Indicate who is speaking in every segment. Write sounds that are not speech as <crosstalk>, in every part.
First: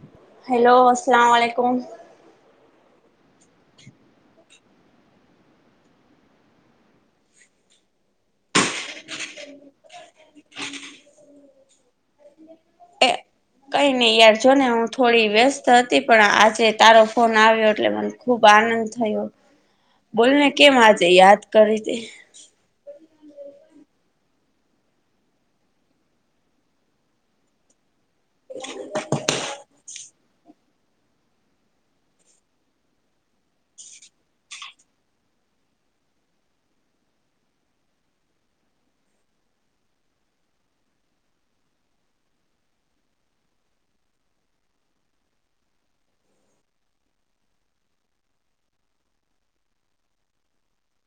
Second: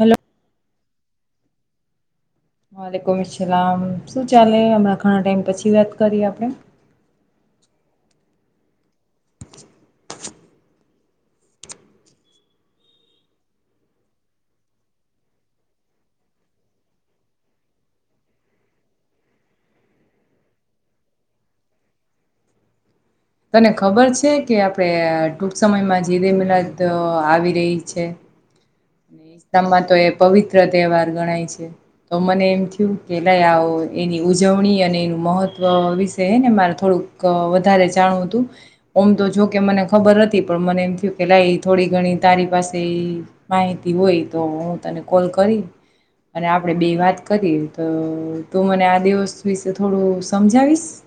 Speaker 1: Hello
Speaker 2: hello અલાલકુમ
Speaker 1: વાલેકુમલામ શું ચાલે હમણાં ઘણા ટાઈમ પછી વાત કરી આપણેે <unintelligible>
Speaker 2: એ કઈ નઈ યાર જો ને હું થોડી વ્યસ્ત હતી પણ આજે તારો ફોન આવ્યો એટલે મને ખુબ આનંદ થયો બોલને કેમ આજે યાદ કરી તિ
Speaker 1: તને ખબર છે કે આપણે ટૂક સમયમાં જીદે મિનાદ આવી રહી છે અને ઈસ્તામ માં તો એ પવિત્ર તહેવાર ગણાય છે તો મને એમ થયું કે લઈ આવો એની ઉજવણી અને એનું મહત્વ વિશે હ ને મારે થોડુંક વધારે જાણવું હતું ઓમ તો જોકે મને ખબર નથી પણ મને એમ થયું કે લાઈ થોડી ઘણી તારી પાસે માહિતી હોય તો હું તને કોલ કરી અને આપણેે બે વાત કરી તો તું મને આ દિવસ વિશે થોડું સમજાવીશ <inaudible>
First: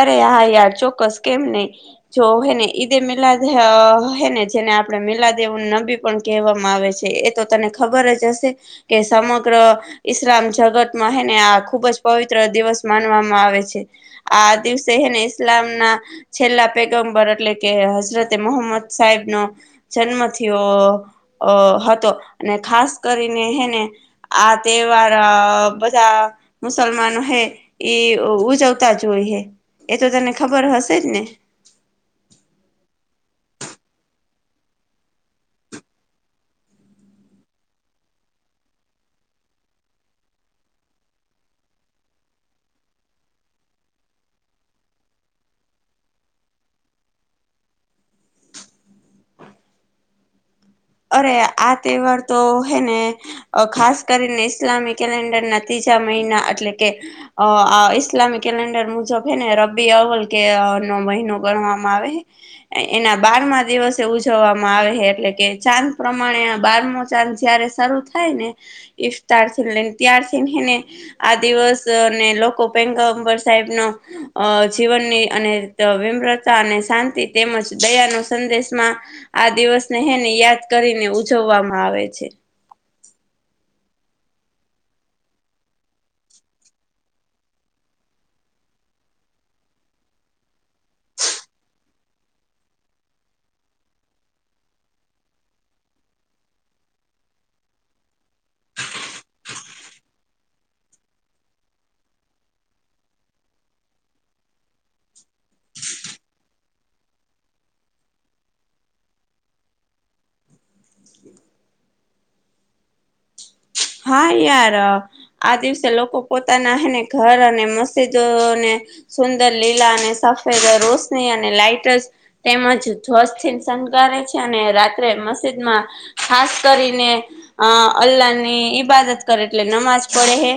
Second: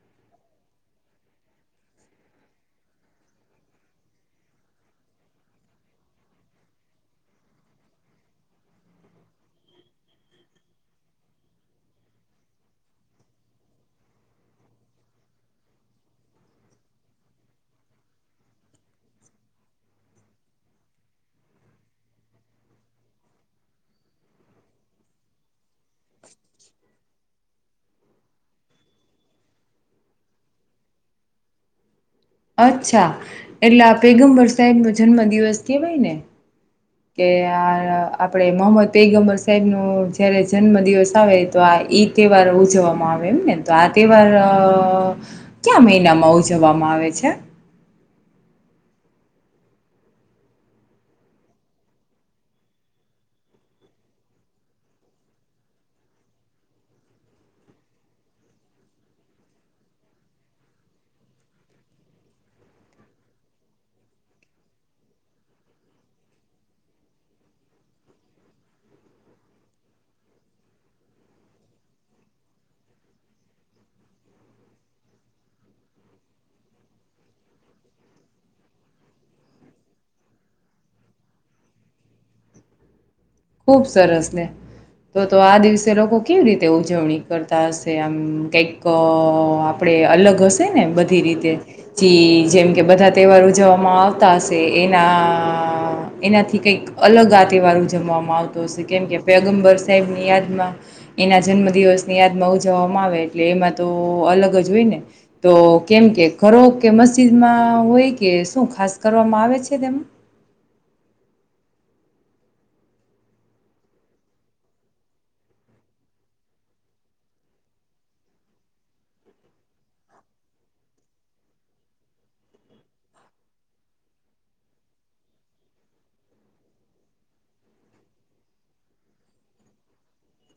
Speaker 2: અરે હા યાર ચોક્કસ કેમ નહી જો હેને ઈદે મિલાદ હેને જેને આપણે મિલા દેવ નબી પણ કહેવામાં આવે છે એ તો તને ખબર જ હશે કે સમગ્ર ઈસ્લામ જગતમાં હને આ ખુબ જ પવિત્ર દિવસ માનવામાં આવે છે આ દિવસે એને ઈસ્લામ ના છેલ્લા પેગમ્બર એટલે કે હઝરત એ મોહમદ સાહેબ નો જન્મ થયો હતો અને ખાસ કરીને હેને આ તહેવાર અ બધા મુસલમાનો હે ઈ ઉજવ તા જોઈએ એ તો તને ખબર હશે જ ને
Speaker 1: અચ્છા એટલે આ પેગમ્બર સાહેબ નો જન્મ દિવસ કેવાય ને કે આ આપડે મોહમ્મદ પૈગમબર સાહેબ નું જયારે જન્મ દિવસ આવે તો આ ઈ તહેવાર ઉજવવામાં આવે એમ ને તો આ તહેવાર ક્યા મહિનામાં ઉજવવામાં આવે આવે છે
Speaker 2: અરે આ તહેવાર તો હે ને અ ખાસ કરીને ઈસ્લામી કેલેન્ડર નથી જ મહિના એટલે કે ઈસ્લામી કેલેન્ડર મુજબ હે ને રબ્બી અવલ કે ન મહિનો ગણવામાં આવે એના બારમા દિવસે ઉજવવામાં આવે એટલે કે ચાંદ પ્રમાણે બારમો ચાંદ જયારે શરૂ થાય ને ઈફતાર થી લઈને ત્યારથી આ દિવસ ને લોકો પંકબર સાહેબ નો અ જીવનની અને વિમ્રતા અને શાંતિ તેમજ દયાનો સંદેશમાં આ દિવસને હેને યાદ વ કરીને ઉજવવામાં આવે છે
Speaker 1: ખૂબ સરસને તો તો આ દિવસે લોકો કેવી રીતે ઉજવણી કરતા હશે આમ કઈક આપડે અલગ હશે ને બધી રીતે ચી જેમ કે બધા તહેવાર ઉજવવામાં આવતા હશે એ ના એનાથી કંઈક અલગ આ તહેવાર ઉજવવામાં આવતો હશે કેમ કે પેગમબર સાહેબની યાદમાં એના જન્મ દિવસની યાદમાં ઉજવવામાં આવે એટલે એમાં તો અલગ જ હોય ને તો કેમ કે ધરો કે મસ્જિદમાં હોય કે કે શું ખાસ કરવામાં આવે છે તેમાં
Speaker 2: હા યાર આ દિવસે લોકો પોતાના હને ધર અને મસ્જિદને સુંદર લીલા અને રોશની અને લાઇટ તેમજ ધ્વજ થી શણગારે છે અને રાત્રે મસ્જિદમાં ખાસ કરીને અ અલ્લાહની ઈબાદત કરે એટલે નમાજ પડે હે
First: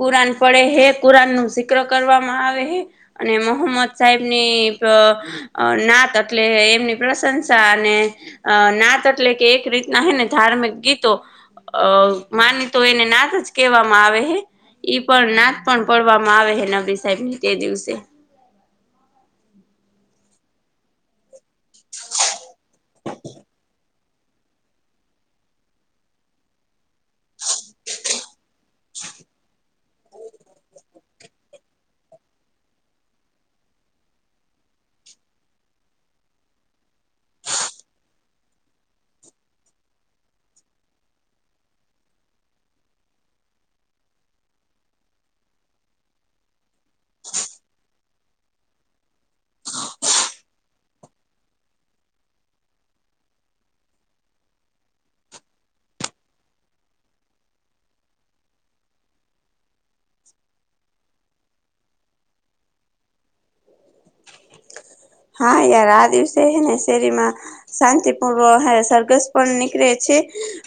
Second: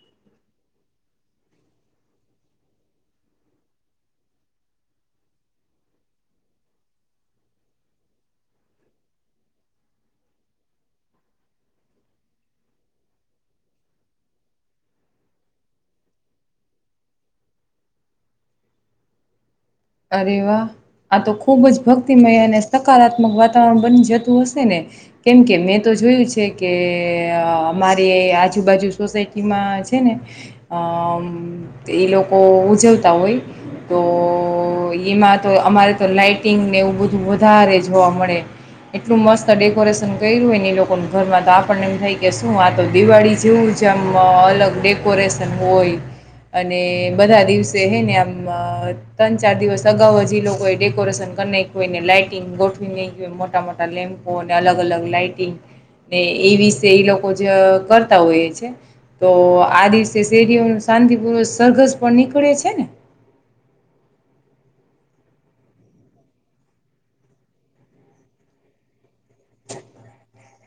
Speaker 2: કુરાન પડે હે કુરાન નું સિક્ર કરવામાં આવે અને મોહમ્મદ સાહેબની નાત એટલે એમની પ્રશંસા અને અ નાત એટલે કે એક રીતના હે ને ધાર્મિક ગીતો અ માની તો એને નાથ જ કહેવામાં આવે હ ઈ પણ નાત પણ પડવામાં આવે હે નબરી સાહેબ ની તે દિવસે
Speaker 1: અરે વાહ આ તો ખુબ જ ભક્તિમય અને સકારાત્મક વાતાવરણ બની જતું હશે ને કેમ કે મેં તો જોયું છે કે અમારે આજુબાજુ સોસાયટીમાં છે ને અ એ લોકો ઉજવતા હોય તો તો એમાં તો અમારે તો લાાઈટિંગને એવું બધું વધારે જોવા મળે એટલું મસ્ત ડેકોરેશન કર્યું હોયને એ લોકો ઘરમાં તો આપણને એમ થાય કે શું આ તો દિવાળી જેવું જમ અલગ ડેકોરેસન હોય. અને બધા દિવસે હે ને આમ તન ચાર દિવસ અગાઉ જ લોકોએ ડેકોરેશન કરીને કોઈને લાઈટિંગ ગોઠવીનેય મોટા મોટા લેમ્પો અલગ અલગ લાઈટિંગ ને એ. વિશે એ લોકો જ કરતા હોય છે તો આ દિવસે શેરીઓનું શાંતિપૂર્વક સરઘસ પણ નીકળે છે ને? <unintelligible>
Speaker 2: હા યાર આ દિવસે ને શેરીમાં શાં તિપૂર્વ સરઘસ પણ નીકળે છે.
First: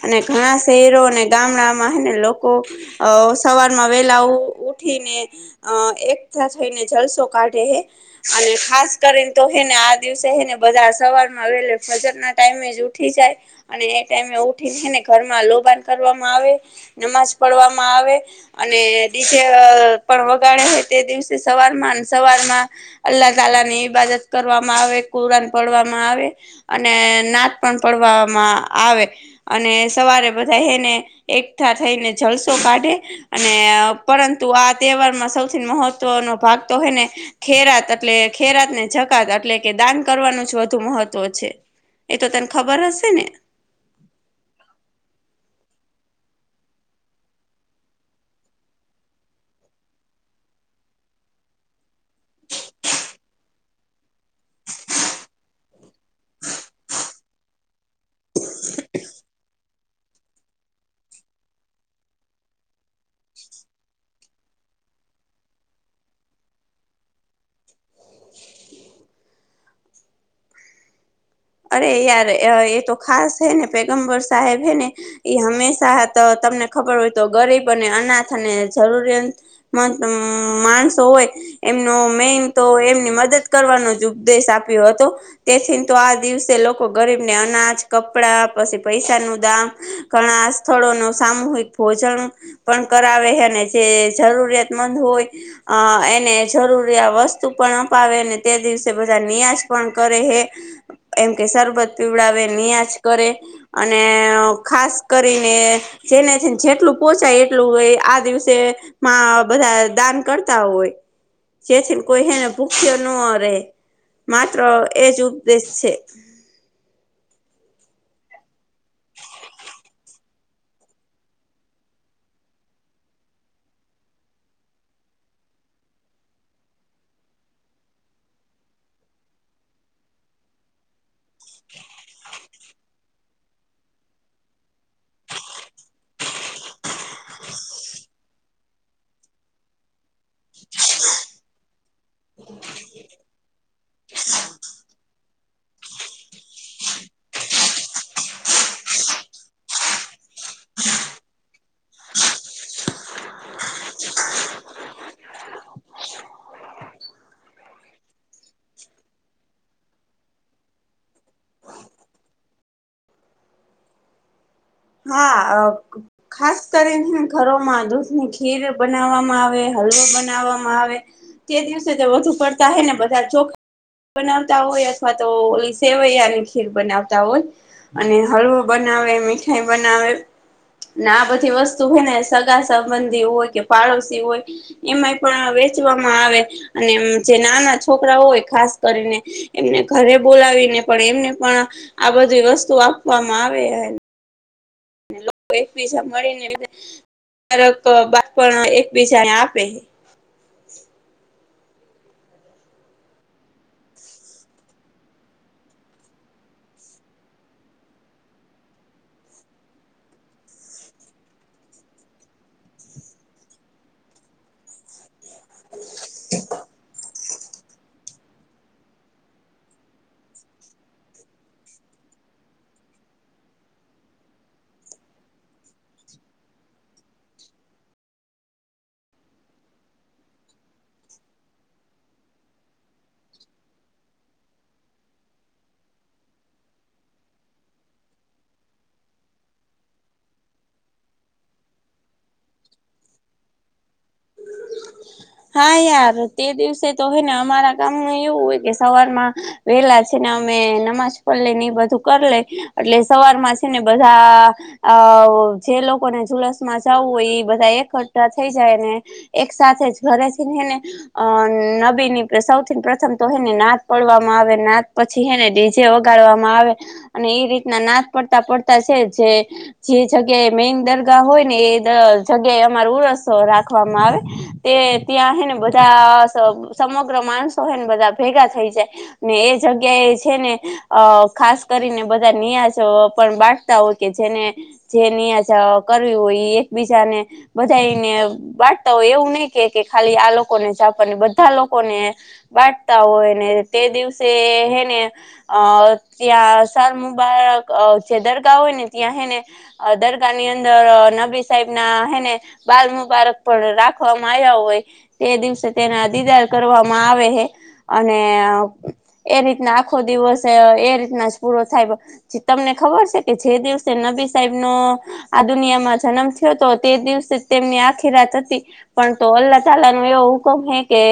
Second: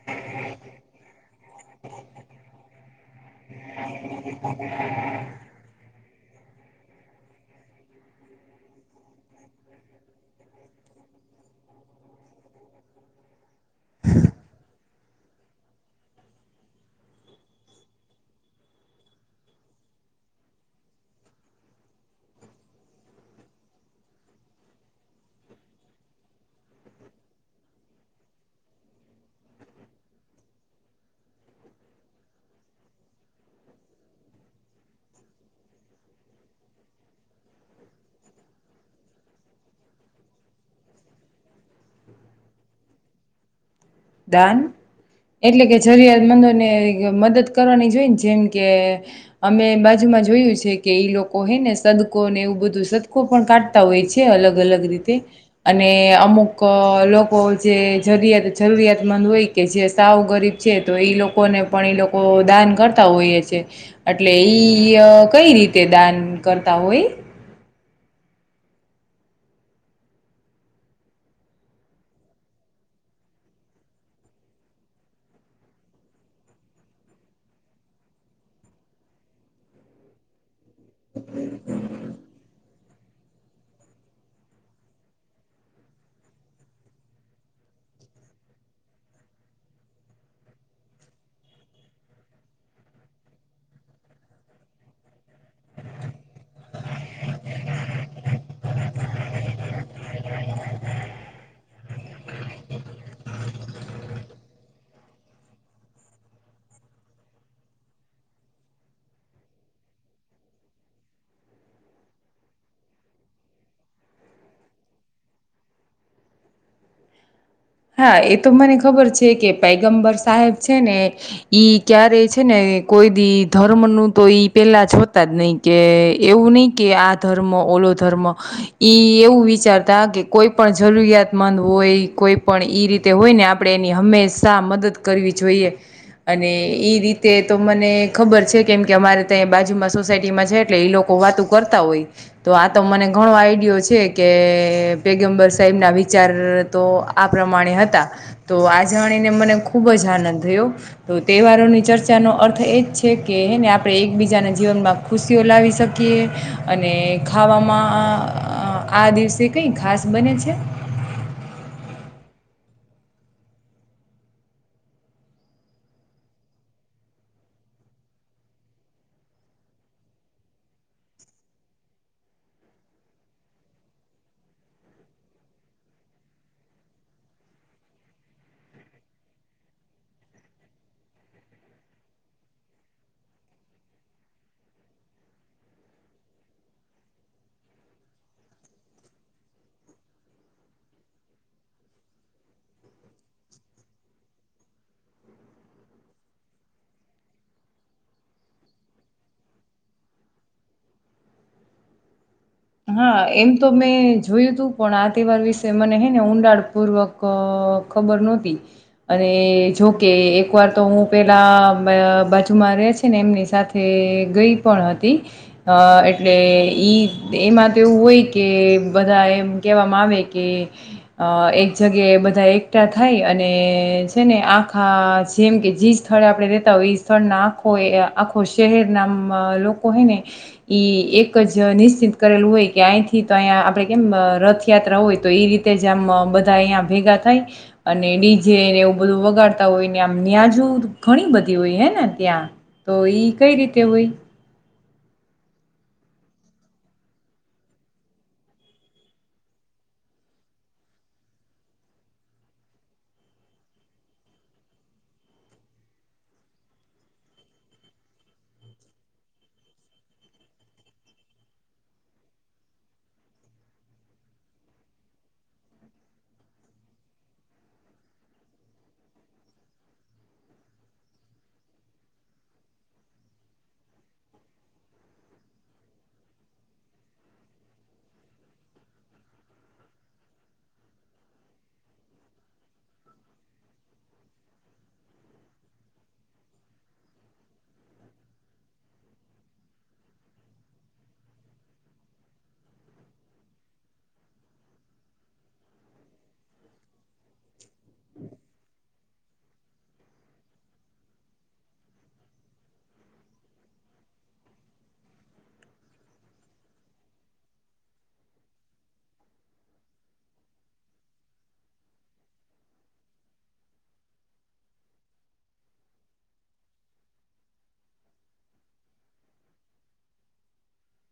Speaker 2: અને ઘણા શહેરો અને ગામડામાંને લોકો સવારમાં વેલા ઉઠે ઉઠીને અ એકઠા થઈને જલસો કાઢે હ અને ખાસ કરીને તો એને આ દિવસેને બધા સવાર માં આવે ફજત ના ટાઈમે જ ઉઠી જાય અને એ ટાઈમે ઉઠીને ઘર લોબાન કરવામાં આવે નમાજ પડવામાં આવે અને ડીજે પણ વગાડે છે તે દિવસે સવારમાં સવાર માં અલ્લાહ તાલા ની ઈબાદત કરવામાં આવે કુરાન પડવામાં આવે અને નાથ પણ પડવામાં આવે અને સવારે બધા એને એકઠા થઈને જલસો કાઢે અને પરંતુ પરુ આ તહેવારમાં સૌથી મહત્વનોો ભાગ તો હોય ને ખેરાત એટલે ખેરાત ને જકાત એટલે કે દાન કરવાનું જ વધુ મહત્વ છે. એ તો તર ખબર હશે ને?
Speaker 1: દાન એટલે કે જરિયાતમંદો ને મદદ કરવાની જોઈને જેમ કે અમે બાજુ જોયું છે કે ઈ લોકો હોય ને સદકો ને એવું બધું સદકો પણ કાઢતા હોય છે અલગ અલગ રીતે અને અમુક લોકો જેરૂિયા જરૂિયાત મંદ હોય કે જે સાવ ગરીબ છે તો એઈ લોકોને પણ એ લોકો દાન કરતા હોઈએ છે. એટલે ઈ કઈ રીતે દાન કરતા હોય?
Speaker 2: અરે યાર એ તો ખાસ હે ને પેગમ્બર સાહેબ હે ને એ હંમેશા તમને ખબર હોય તો ગરીબ અને અનાથ અને જરૂરિયાતમંદ માણસ હોય એમનો મેન તો એમજ મદદ કરવાનો જ ઉપદેશ આપ્યો હતો તેથી તો આ દિવસે લોકો ગરીબ ને અનાજ કપડા પછી પૈસા નું દામ ઘણા સ્થળો નુ સામૂહિક ભોજન પણ કરાવે જે જરૂરિયાતમંદ હોય. ને જરૂરી વસ્તુ પણ અપાવેને તે દિવસે બધા ન્યાજ પણ કરે હે એમ કે સરબત પીવડાવે ન્યાજ કરે અને ખાસ કરીને જેને છેને જેટલું પોચાય એટલું આ દિવસે માં બધા દાન કરતા હોય. જેથીને કોઈ એને ભૂખ્યો ન રહેે માત્ર એજ ઉપદેશ છે. હમ
Speaker 1: હા એ તો મને ખબર છે કે પૈગમ્બર સાહેબ છે ને ઈ ક્યારે છે ને કોઈ દી ધર્મ નું તો ઈ પેલા જ હોતા જ નહીિ કે એવું નહી કે આ ધર્મ ઓલો ધર્મ ઈ એવું વિચારતા કે કોઈ પણ જરૂરિયાતમંદ હોય કોઈ પણ એ રીતે હોય ને આપણે એની હંમેશા મદદ કરવી જોઈએ અને એ રીતે તો મને ખબર છે કેમ કે અમારે ત્યાં બાજુમાં સોસાયટીમાં છે એટલે એ લોકો વાતું કરતા હોય તો આ તો મને ઘણો આઈડિયો છે કે પેગમ્બર સાહેબ ના વિચાર ર તો આ પ્રમાણે હતા તો આ જાણીને મને ખૂબ જ આનંદ થયો તો તહેવારોની ચર્ચા નો અર્થ એ જ છે કેને આપણે એકબીજાના જીવનમાં ખુશીઓ લાવી શકીએ અને ખાવામાં આ દિવસે કઈ ખાસ બને છે.
Speaker 2: હા. ખાસ કરીને ઘરોમાં દૂધ ની ખીર બનાવવામાં આવે હળવો બનાવવામાં આવે તે દિવસે વધુ પડતા હે ને બધા ચોકરી બનાવતા હોય અથવા તો સેવૈયા ની ખીર બનાવતા હોય અને હળવો બના બનાવે મીઠાઈ બનાવે આ બધી વસ્તુ હોય ને સગા સંબંધી હોય કે પાડોશી હોય એમાંય પણ આવે અને જે નાના છોકરા હોય ખાસ કરીને એમને ઘરે બોલાવી પણ એમને પણ આ બધી વસ્તુ આપવામાં આવે લોકો એકબીસાા મળીને બધા કારક બાપ એકબીજાને આપે
Speaker 1: <unintelligible> હા એમ તો મેં જોયું તું પણ આ તહેવાર વિશે મને હે ને ઊંડાડ પૂર્વક ખબર નતી અને જોકે એક વાર તો હું પેલા બાજુમાં છે ને એમની સાથે ગઈ પણ હતી અ એટલે ઈ એમાં તો એવું હોય કે બધા એમ કેહેવામાં આવે કે એક જગ્યાએ બધા એકઠા થાય અને છે ને આખા જેમ કે જે સ્થળે આપણે રેતા હોય એ સ્થળ આખો આખો શહેર ના લોકો હને ઈ એક જ નિશ્ચિત કરેલું હોય કે અહીંથી તો અહીંયા આપણે કેમ રથયાત્રા હોય તો એ રીતે જ આમ બધા અહીંયા ભેગા થાય અને ડીજેને એવું બધું વગાડતા હોય ને આમ ન્યાજો ઘણી બધી હોય હે ને ત્યાં તો ઈ કઈ રીતે હોય
Speaker 2: હા યાર તે દિવસે તો હોય ને અમારા ગામ ન એવું હોય કે સવારમાં વેલા છે અમે નમાજ પડ લઈ ને એ બધું કરી લે એટલે સવાર માં છે ને બધા અ તો જે લોકોને ુલસ માં જવું હોય એ બધા એકઠા થઈ જાય ને એક સાથે જ ઘરે છેને એને અ નબી ની સૌથી પ્રથમ તો એને નાદ પડવામાં આવે ના પછીને જેે વગાડવામાં આવે અને એ રીતના નાદ પડતા પડતા છે જે જગ્યાએ મેન દરગા હોય ને એ જગ્યાએ અમાર ઉરસ રાખવામાં આવે તે ત્યાં હે ને બધા સમગ્ર માણસો હ ને બધા ભેગા થઈ જાય ને એજ જગ્યા એ છે ને અ ખાસ કરીને બધા નિિયાજો પણ બાટતા હોય કે જેને જે નિા કરવી હોય એકબીજાને બધાાઈને બાટતા હોય એવું નઈ ખાલી આ લોકોને જાપને બધા લોકોને બાટતા હોય ને તે દિવસે હેને અ ત્યાં શાર મુબારક જે દરગાહ હોય ને ત્યાં હેને દરગાહ ની અંદર નબી સાહેબ ના હેને બાલ મુબારક પણ રાખવાવામાં આવ હોય તે દિવસે તેના દિદાર કરવામાં આવે છે અને એ રીતના આખો દિવસ એ રીતના જ પૂરો થાય તમને ખબર છે કે જે દિવસે નવી સાબ નો આ દુનિયામાં જન્મ થયો હતો તે દિવસે તેમની આખી રાત હતી પણ તો અલ્લા તલા નો એવો હુકમ હે કે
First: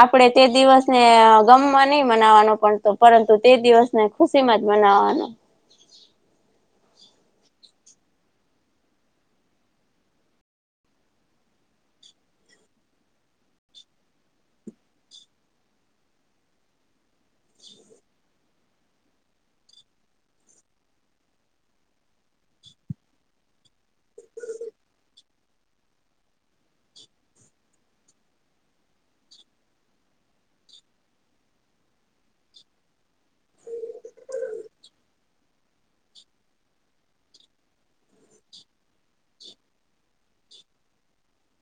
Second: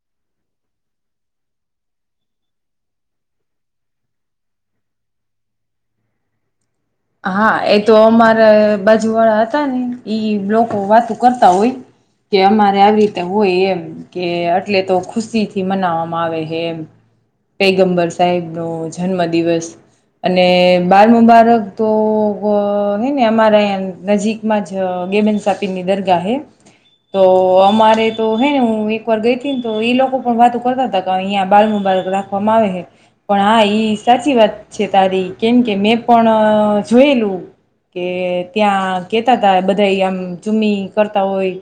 Speaker 2: આપડે તે દિવસને ગમવા નહી મવાનો પણ પરંતુ તે દિવસને ખુશીમાં જ મનાવાનો
Speaker 1: <unintelligible> હા એ તો અમારા બાજુ વાળા હતા ને ઈ લોકો વાતો કરતા હોય કે અમારે આવી રીતે હોય એમ કે એટલે તો ખુશી થી મનાવવામાં આવે હ એમ પૈગંબર સાહેબ નો જન્મ દિવસ અને બાર મુબારક તો નઈ ને અમારાં નજીકમાં જ ગેબન સાપીની દરગાહ હે તો અમારે તો હે ને હું એક વાર ગઈ ને તો એ લોકો પણ વાત કરતા હતા અહંયા બાલુ. રાખવામાં આવે છે પણ હા સાચી વાત છે તારી કેમ કે મેં પણ. જોયેલું. કે ત્યાં કેતા હતાા બધા આમ ચૂમમી કરતા હોય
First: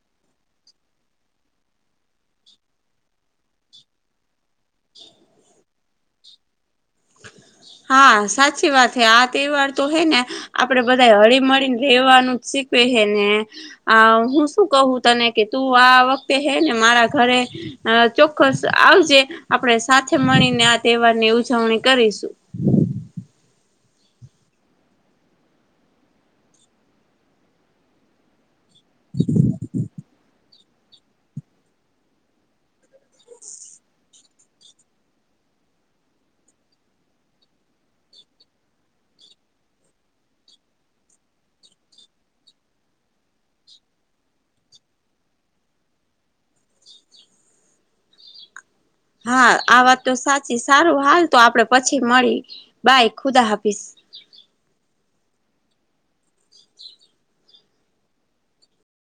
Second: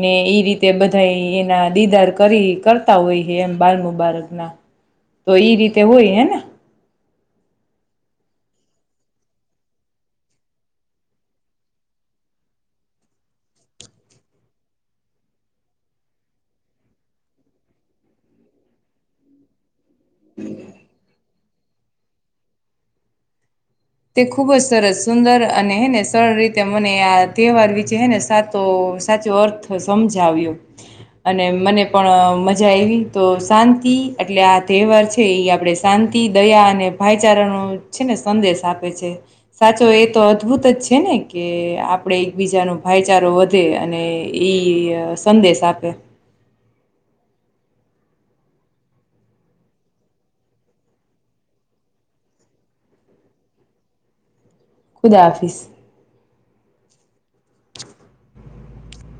Speaker 1: ને એ રીતે. બધા એના દિદાર કરી કરતા હોય છે એમ બાલ મુબારક ના. તો એઈ રીતે હોય હેને.
Speaker 2: હા સાચી વાત હ આ તહેવાર તો હે ને આપડે બધા હળીમળી ને રેવાનુંી. ેને હું શું કું તને કે તું આ વખતે હે ને મારા ઘરે. અ ચોક્કસ આવજે આપણેે સાથે મળીને આ તહેવાર ની ઉજવણી કરીશું. હમ.
Speaker 1: તે ખુબ જ સરસ સુંદર અને હેને સરળ રીતે મને આ તહેવાર વિચે હેને સાત. તો સાચો અર્થ સમજાવ્યો અને મને પણ મજા આવી. તો શાંતિ. એટલે આ તહેવાર છે એ આપણે શાંતિ દયા અને ભાઈચારાનો છે ને સંદેશ આપી. સાચો એ તો અદભુત જ છે ને કે આપણે એકબીજાનો ભાઈચારો વધે. અને એ સંદેશ આપે.
Speaker 2: હા આ વાત તો સાચી સારું હાલ તો આપડે પછી મળી બાય ખુદા હાફીશ.
Speaker 1: ખુદા હાફીસ.